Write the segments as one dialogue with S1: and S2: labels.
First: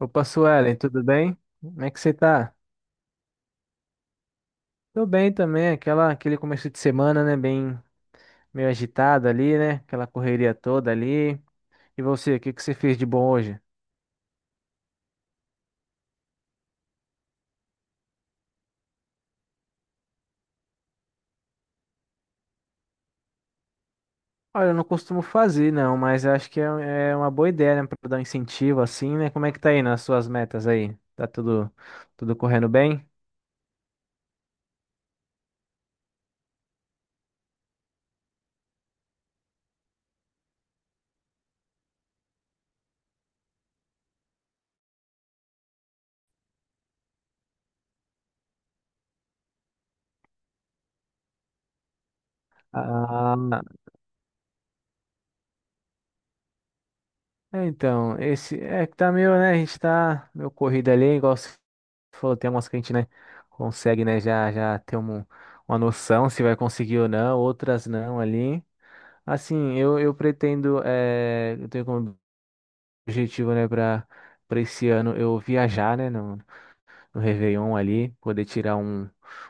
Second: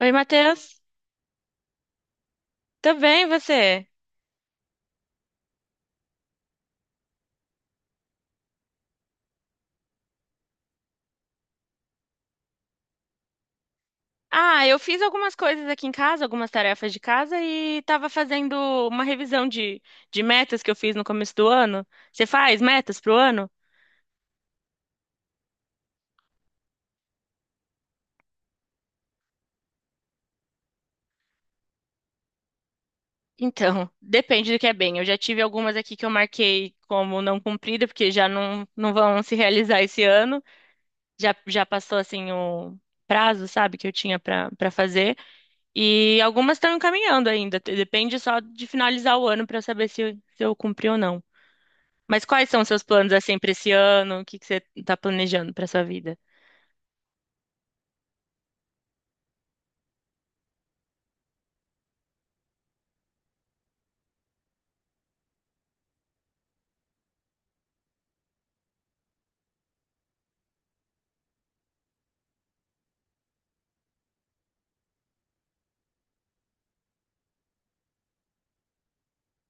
S1: Oi,
S2: Suelen,
S1: Matheus.
S2: tudo bem? Como é que você tá?
S1: Tudo bem, e você?
S2: Tô bem também, aquele começo de semana, né, bem meio agitado ali, né, aquela correria toda ali. E você, o que que você fez de bom hoje?
S1: Ah, eu fiz algumas coisas aqui em casa, algumas tarefas de casa e tava fazendo uma revisão de metas que eu fiz no começo do ano. Você faz metas pro ano?
S2: Olha, eu não costumo fazer, não, mas eu acho que é uma boa ideia, né, pra dar um incentivo assim, né? Como é que tá aí nas suas metas aí? Tá tudo correndo bem?
S1: Então, depende do que é bem. Eu já tive algumas aqui que eu marquei como não cumprida, porque já não, não vão se realizar esse ano. Já passou, assim, o prazo, sabe, que eu tinha pra para fazer. E algumas estão encaminhando ainda. Depende só de finalizar o ano pra eu saber se eu cumpri ou não. Mas quais são os seus planos
S2: Ah,
S1: assim para esse ano? O que que você está planejando para sua vida?
S2: é, então, esse é que tá meio, né? A gente tá meio corrido ali, igual você falou, tem algumas que a gente, né, consegue, né, já ter uma noção se vai conseguir ou não, outras não ali. Assim, eu pretendo, eu tenho como objetivo, né, para esse ano eu viajar, né? No Réveillon ali, poder tirar um,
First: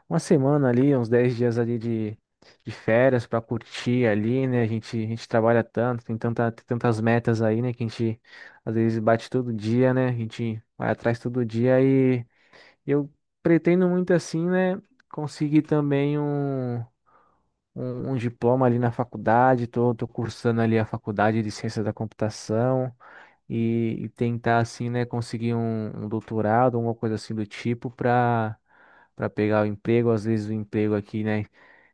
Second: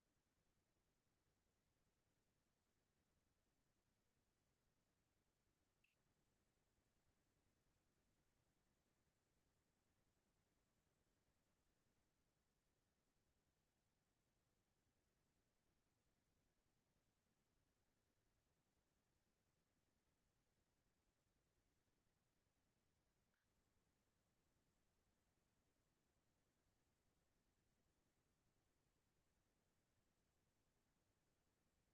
S2: uma semana ali, uns 10 dias ali de férias para curtir ali, né? A gente trabalha tanto, tem tantas metas aí, né? Que a gente às vezes bate todo dia, né? A gente vai atrás todo dia e eu pretendo muito assim, né? Conseguir também um, um diploma ali na faculdade, tô cursando ali a faculdade de ciência da computação e tentar assim, né, conseguir um doutorado, alguma coisa assim do tipo para pegar o emprego, às vezes o emprego aqui, né,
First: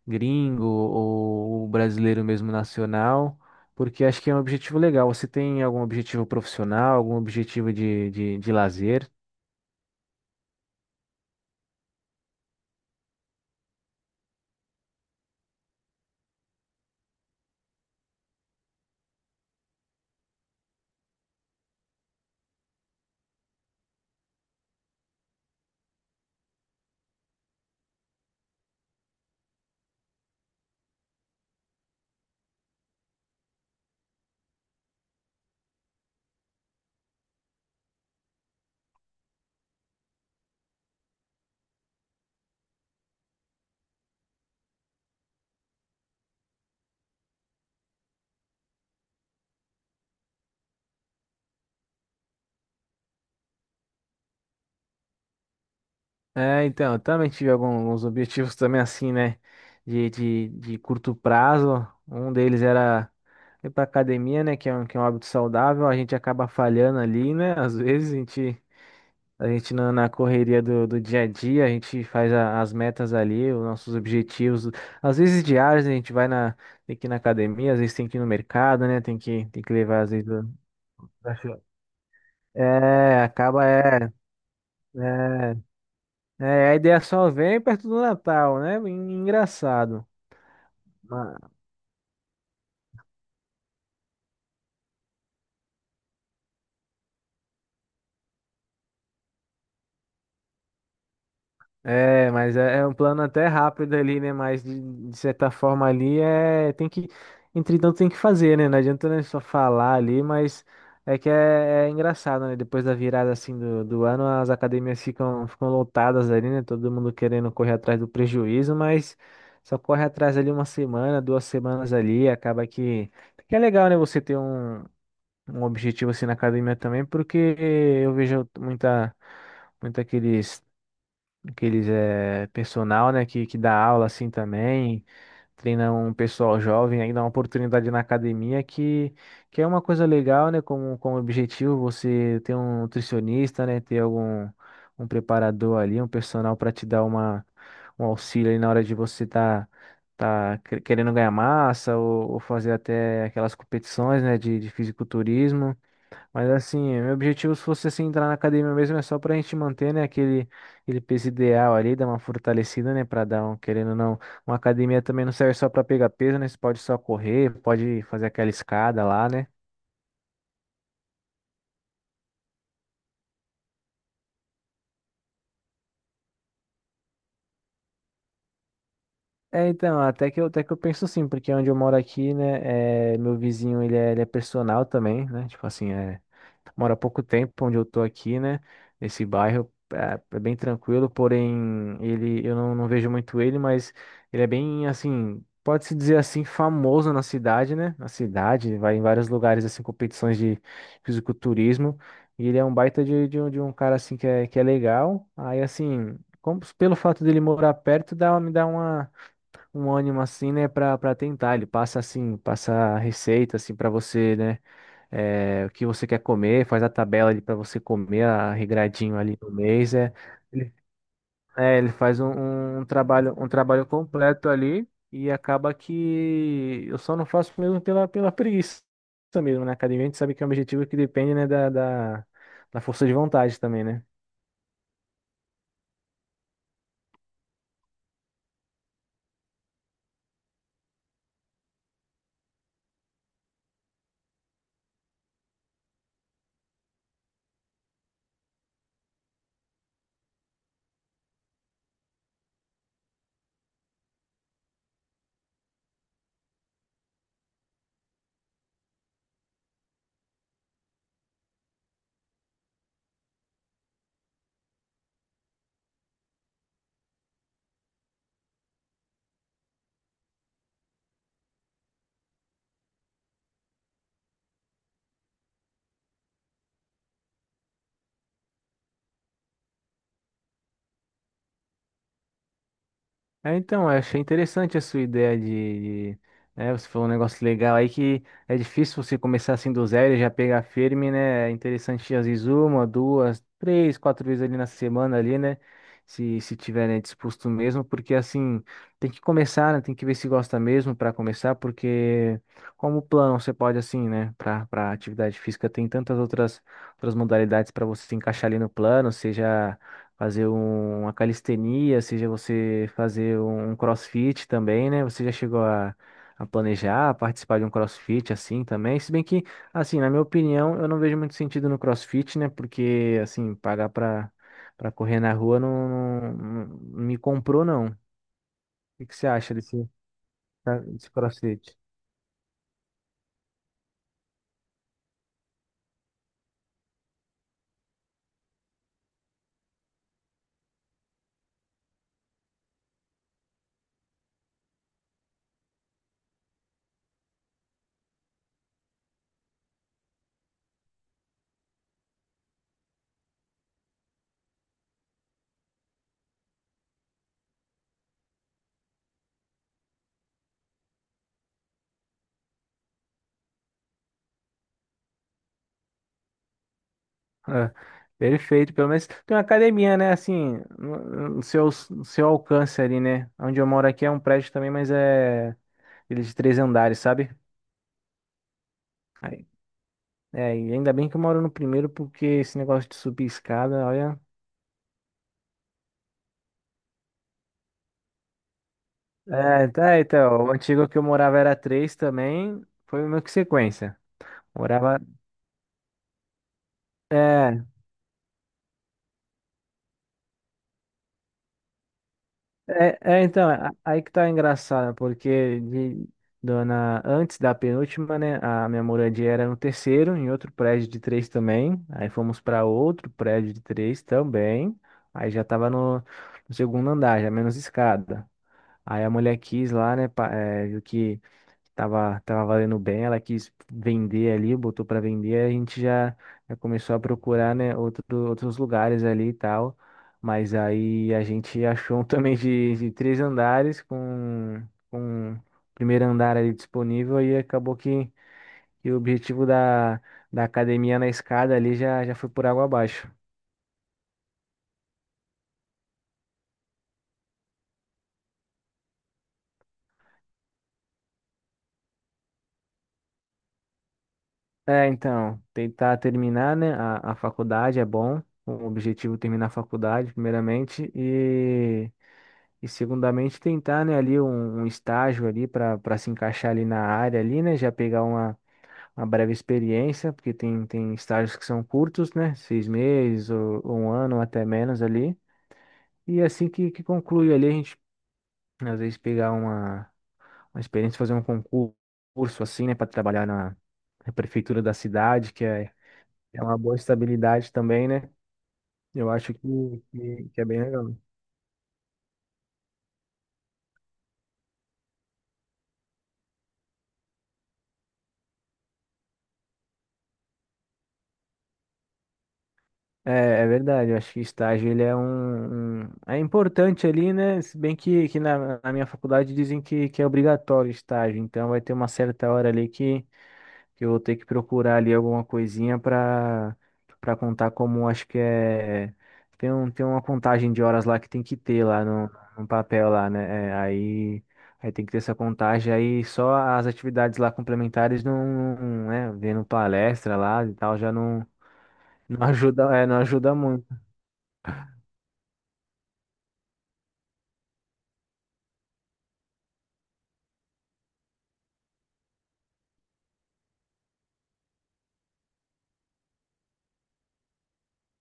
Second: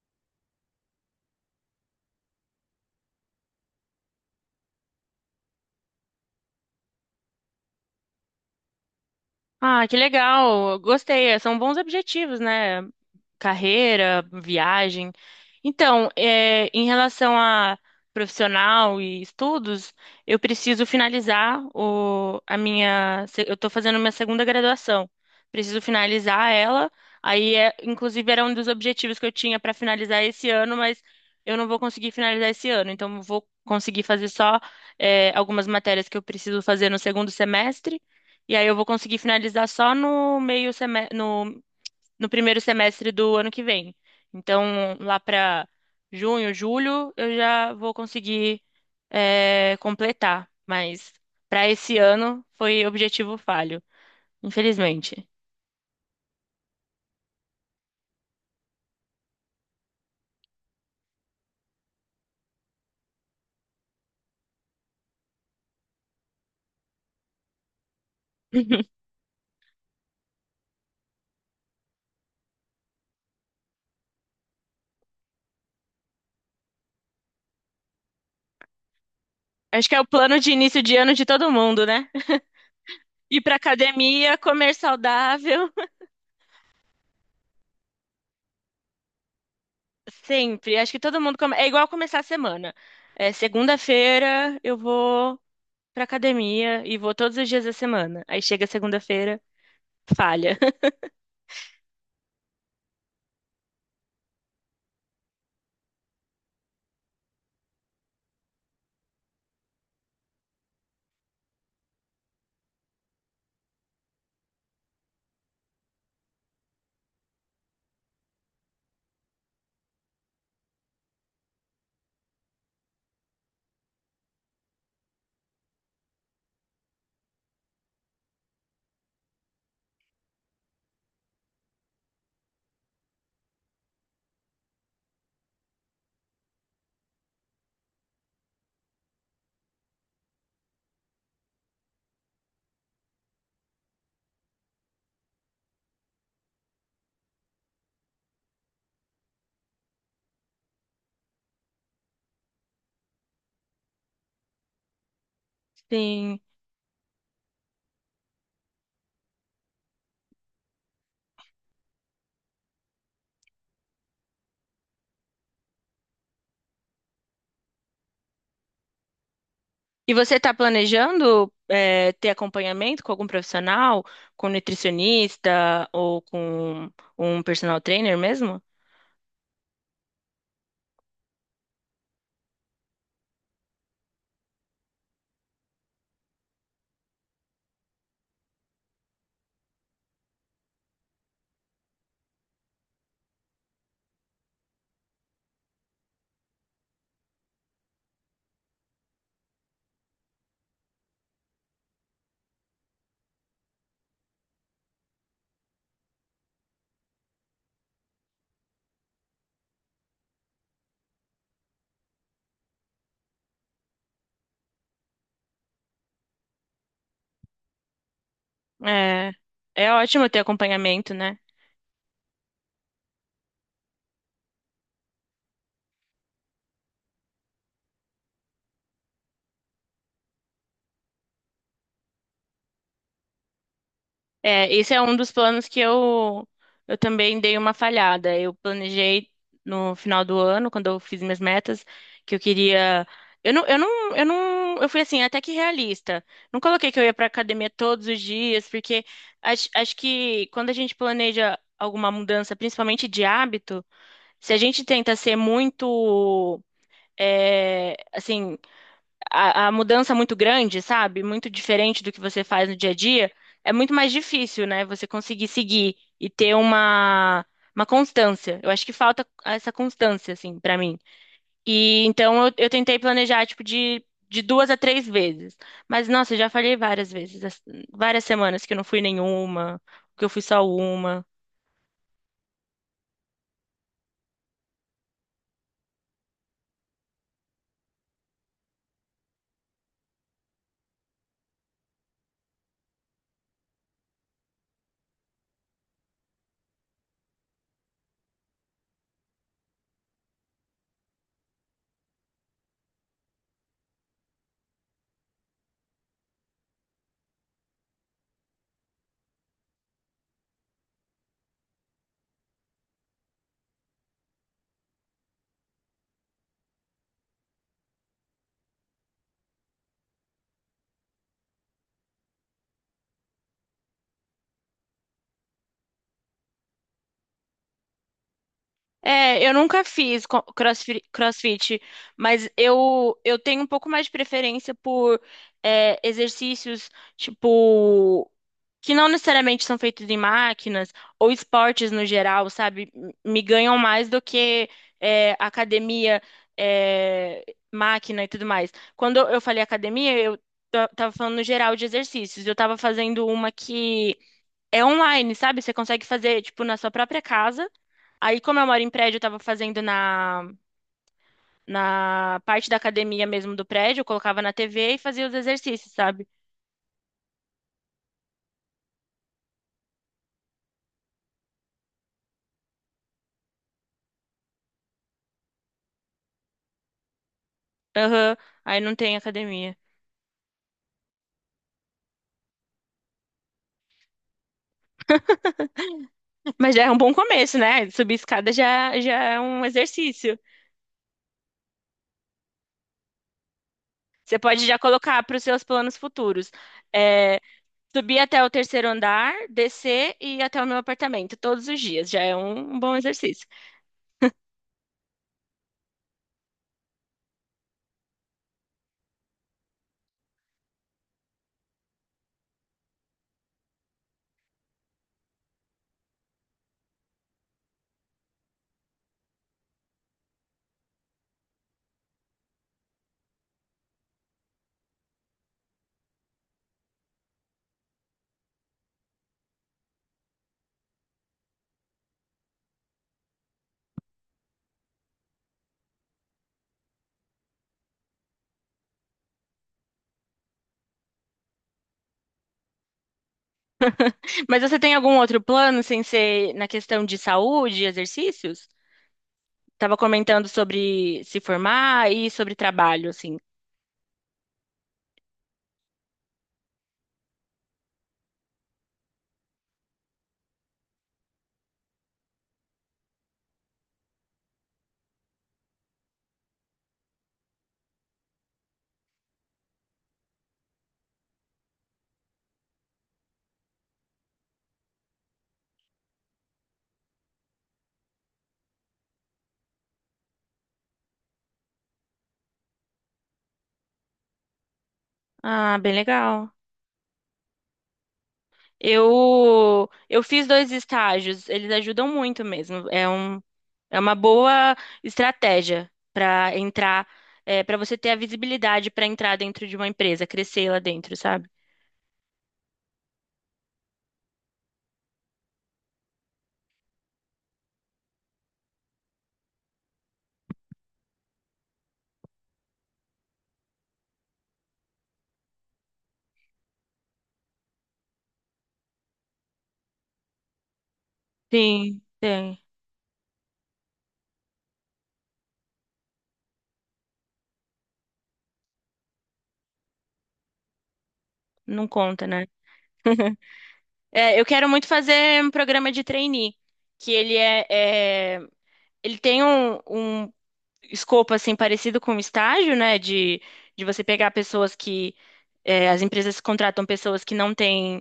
S2: gringo ou brasileiro mesmo nacional, porque acho que é um objetivo legal. Você tem algum objetivo profissional, algum objetivo de lazer?
S1: Ah, que legal! Gostei. São bons objetivos, né? Carreira, viagem. Então, é, em relação a profissional e estudos, eu preciso finalizar a minha. Eu estou fazendo minha segunda graduação. Preciso finalizar ela. Aí, é, inclusive, era um dos objetivos que eu tinha para finalizar esse ano, mas eu não vou conseguir finalizar esse ano. Então, eu vou conseguir fazer só, é, algumas matérias que eu preciso fazer no segundo semestre. E aí, eu vou conseguir finalizar só no meio semestre, no primeiro semestre do ano que vem. Então, lá para junho, julho, eu já vou conseguir, é, completar. Mas para esse ano foi objetivo falho, infelizmente.
S2: É, então, eu também tive alguns objetivos também assim, né? De curto prazo. Um deles era ir pra academia, né? Que é um hábito saudável. A gente acaba falhando ali, né? Às vezes a gente, a gente na correria do dia a dia, a gente faz as metas ali, os nossos objetivos. Às vezes diários, né, a gente vai na, tem que ir na academia, às vezes tem que ir no mercado, né? Tem que
S1: Acho que é
S2: levar,
S1: o
S2: às vezes.
S1: plano de início de ano de todo mundo, né?
S2: É,
S1: Ir pra
S2: acaba, é.
S1: academia, comer
S2: É.
S1: saudável.
S2: É, a ideia só vem perto do Natal, né? Engraçado.
S1: Sempre. Acho que todo mundo
S2: Ma-
S1: come... é igual começar a semana. É, segunda-feira eu vou pra academia e vou todos os dias da semana. Aí chega segunda-feira, falha.
S2: É, mas é um plano até rápido ali, né? Mas de certa forma ali entretanto tem que fazer, né? Não adianta né, só falar ali, mas é que é engraçado, né? Depois da virada assim do ano, as academias ficam lotadas ali, né? Todo mundo querendo correr atrás do prejuízo, mas só corre atrás ali uma semana, 2 semanas ali, acaba que é legal, né? Você ter um objetivo assim na academia também, porque eu vejo muita aqueles personal, né, que dá aula assim também, treina um pessoal jovem, aí dá uma oportunidade na academia que é uma coisa legal, né, como objetivo você ter um nutricionista, né, ter algum um preparador ali, um personal para te dar um auxílio aí na hora de você tá querendo ganhar massa ou fazer até aquelas competições, né, de fisiculturismo.
S1: Sim.
S2: Mas assim, meu objetivo, se fosse assim, entrar na academia mesmo, é só pra gente manter, né, aquele peso ideal ali, dar uma fortalecida, né, pra dar um, querendo ou não, uma academia também não serve só pra pegar peso, né, você pode só correr, pode fazer aquela escada lá, né.
S1: E você está planejando ter acompanhamento com algum profissional, com nutricionista ou com um personal trainer mesmo?
S2: É, então, até que eu penso sim, porque onde eu moro aqui, né, meu vizinho, ele é personal também, né, tipo assim, mora há pouco tempo onde eu tô aqui, né, nesse bairro, é bem tranquilo, porém, eu não vejo muito ele, mas ele é bem, assim, pode-se dizer assim, famoso na cidade, né, na cidade, vai em vários lugares, assim, competições de fisiculturismo, e ele é um baita de um cara, assim, que é legal, aí, assim, pelo fato dele morar perto, me dá uma um ânimo assim, né, Pra para tentar. Ele passa assim, passa a receita assim para você, né, o que você quer comer, faz a tabela ali para você comer a regradinho
S1: É,
S2: ali no
S1: é
S2: mês, é.
S1: ótimo ter
S2: Ele,
S1: acompanhamento, né?
S2: ele faz um, um trabalho completo ali e acaba que eu só não faço mesmo pela preguiça mesmo, né? Academia, a gente sabe que é um objetivo que depende, né, da força de vontade também, né?
S1: É, esse é um dos planos que eu também dei uma falhada. Eu planejei no final do ano, quando eu fiz minhas metas, que eu queria. Eu não, eu não, eu não, eu fui assim, até que realista. Não coloquei que eu ia pra academia todos os dias, porque acho que quando a gente planeja alguma mudança, principalmente de hábito, se a gente tenta ser muito, é, assim a mudança muito grande, sabe? Muito diferente do que você faz no dia a dia, é muito mais difícil, né? Você conseguir seguir e ter uma constância. Eu acho que falta essa constância, assim, pra mim. E então eu tentei planejar, tipo, de duas a três vezes. Mas, nossa, eu já falhei várias vezes, várias semanas que eu não fui nenhuma, que eu fui só uma.
S2: É, então, eu achei interessante a sua ideia né, você falou um negócio legal aí que é difícil você começar assim do zero e já pegar firme, né? É interessante às vezes uma, duas, três, quatro vezes ali na semana ali, né? Se tiver, né, disposto mesmo, porque assim, tem que começar, né? Tem que ver se gosta mesmo para começar, porque como plano você pode assim, né, para atividade física tem tantas outras modalidades para você se encaixar ali no plano, seja fazer uma calistenia, seja você fazer um CrossFit também, né? Você já chegou a planejar a participar de um CrossFit assim também? Se bem que, assim, na minha opinião, eu não vejo muito sentido no CrossFit, né? Porque, assim, pagar para correr na rua não me comprou, não. O que que você
S1: É, eu
S2: acha
S1: nunca fiz
S2: tá, desse CrossFit?
S1: crossfit, mas eu tenho um pouco mais de preferência por exercícios, tipo, que não necessariamente são feitos em máquinas, ou esportes no geral, sabe? Me ganham mais do que academia, é, máquina e tudo mais. Quando eu falei academia, eu tava falando no geral de exercícios. Eu tava fazendo uma que é online, sabe? Você consegue fazer, tipo, na sua própria casa. Aí, como eu moro em prédio, eu tava fazendo na parte da academia mesmo do prédio, eu colocava na TV e fazia os exercícios, sabe?
S2: Ah, perfeito, pelo menos tem uma academia, né? Assim, no no seu alcance ali, né? Onde eu moro aqui é um prédio também, mas é eles de três andares, sabe?
S1: Aham, aí não tem
S2: Aí,
S1: academia.
S2: e ainda bem que eu moro no primeiro, porque esse negócio de subir escada, olha.
S1: Mas já é um bom começo, né? Subir escada já é um
S2: É, tá,
S1: exercício.
S2: então, o antigo que eu morava era três também, foi meio que sequência.
S1: Você pode já
S2: Morava.
S1: colocar para os seus planos futuros. É,
S2: É,
S1: subir até o terceiro andar, descer e ir até o meu apartamento todos os dias. Já é um bom
S2: é,
S1: exercício.
S2: então, aí que tá engraçado, porque dona, antes da penúltima, né, a minha moradia era no terceiro, em outro prédio de três também. Aí fomos para outro prédio de três também. Aí já tava no segundo andar, já menos escada. Aí a mulher quis lá, né, viu que tava valendo bem, ela quis vender ali, botou para vender, a gente já começou a procurar, né, outros lugares ali e tal. Mas aí a gente achou um também de três andares com o primeiro andar ali disponível e acabou que o objetivo da academia na escada ali já foi por água abaixo.
S1: Mas você tem algum outro plano sem ser na questão de saúde, e exercícios? Tava comentando sobre se formar e sobre trabalho, assim.
S2: É, então, tentar terminar, né, a faculdade é bom, o objetivo é terminar a faculdade, primeiramente, e segundamente tentar, né, ali um estágio ali para se encaixar ali na área ali, né, já pegar uma, breve experiência, porque tem estágios que são curtos, né, 6 meses ou um ano, ou até menos ali, e assim que conclui ali, a gente às vezes pegar uma experiência, fazer um concurso assim, né, para trabalhar na prefeitura da cidade, que é
S1: Ah, bem
S2: é
S1: legal.
S2: uma boa estabilidade também, né? Eu acho que,
S1: Eu
S2: que, que é
S1: fiz
S2: bem
S1: dois
S2: legal.
S1: estágios, eles ajudam muito mesmo. É uma boa estratégia para entrar, é, para você ter a visibilidade para entrar dentro de uma empresa, crescer lá dentro, sabe?
S2: É, é verdade, eu acho que estágio ele é importante ali, né? Se bem que na minha faculdade dizem que é obrigatório estágio, então vai ter uma certa hora ali que eu vou ter que procurar ali alguma coisinha para contar como acho que é tem uma contagem de horas lá que tem que ter lá
S1: Sim,
S2: no
S1: tem.
S2: papel lá, né? É, aí tem que ter essa contagem aí só as atividades lá complementares não, não, né, vendo palestra lá e tal já não
S1: Não
S2: não
S1: conta, né?
S2: ajuda, não ajuda muito.
S1: É, eu quero muito fazer um programa de trainee, que ele é, é ele tem um escopo assim parecido com o estágio, né? De você pegar pessoas que é, as empresas contratam pessoas que não têm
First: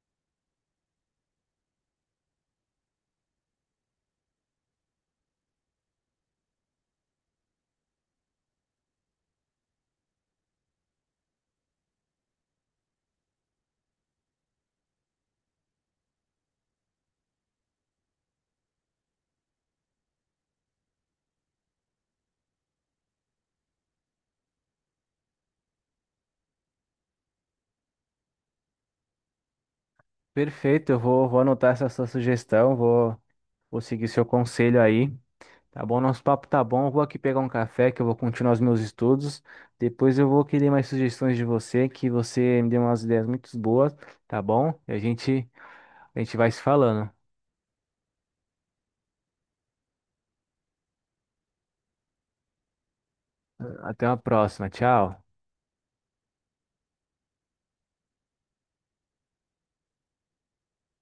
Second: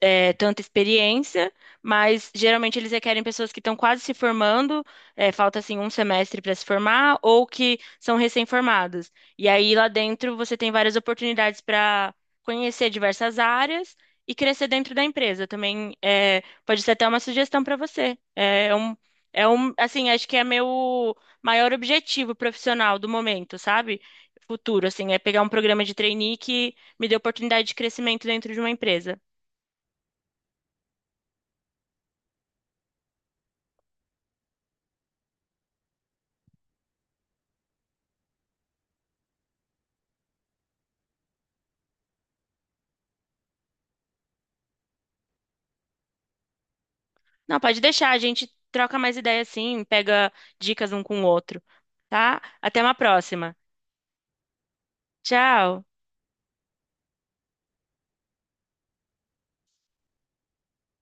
S1: é, tanta experiência, mas geralmente eles requerem pessoas que estão quase se formando, é, falta assim um semestre para se formar, ou que são recém-formados. E aí lá dentro você tem várias oportunidades para conhecer diversas áreas e crescer dentro da empresa. Também é, pode ser até uma sugestão para você. É um, assim, acho que é meu maior objetivo profissional do momento, sabe? Futuro, assim, é pegar um programa de trainee que me dê oportunidade de crescimento dentro de uma empresa.
S2: Perfeito, eu vou anotar essa sua sugestão, vou seguir seu conselho aí. Tá bom, nosso papo tá bom. Eu vou aqui pegar um café que eu vou continuar os meus estudos. Depois eu vou querer mais sugestões de você, que você me deu umas ideias muito boas, tá bom? E a gente vai se falando.
S1: Não, pode deixar, a gente troca mais ideia assim, pega dicas um com o outro, tá? Até uma próxima.
S2: Até uma próxima. Tchau.
S1: Tchau.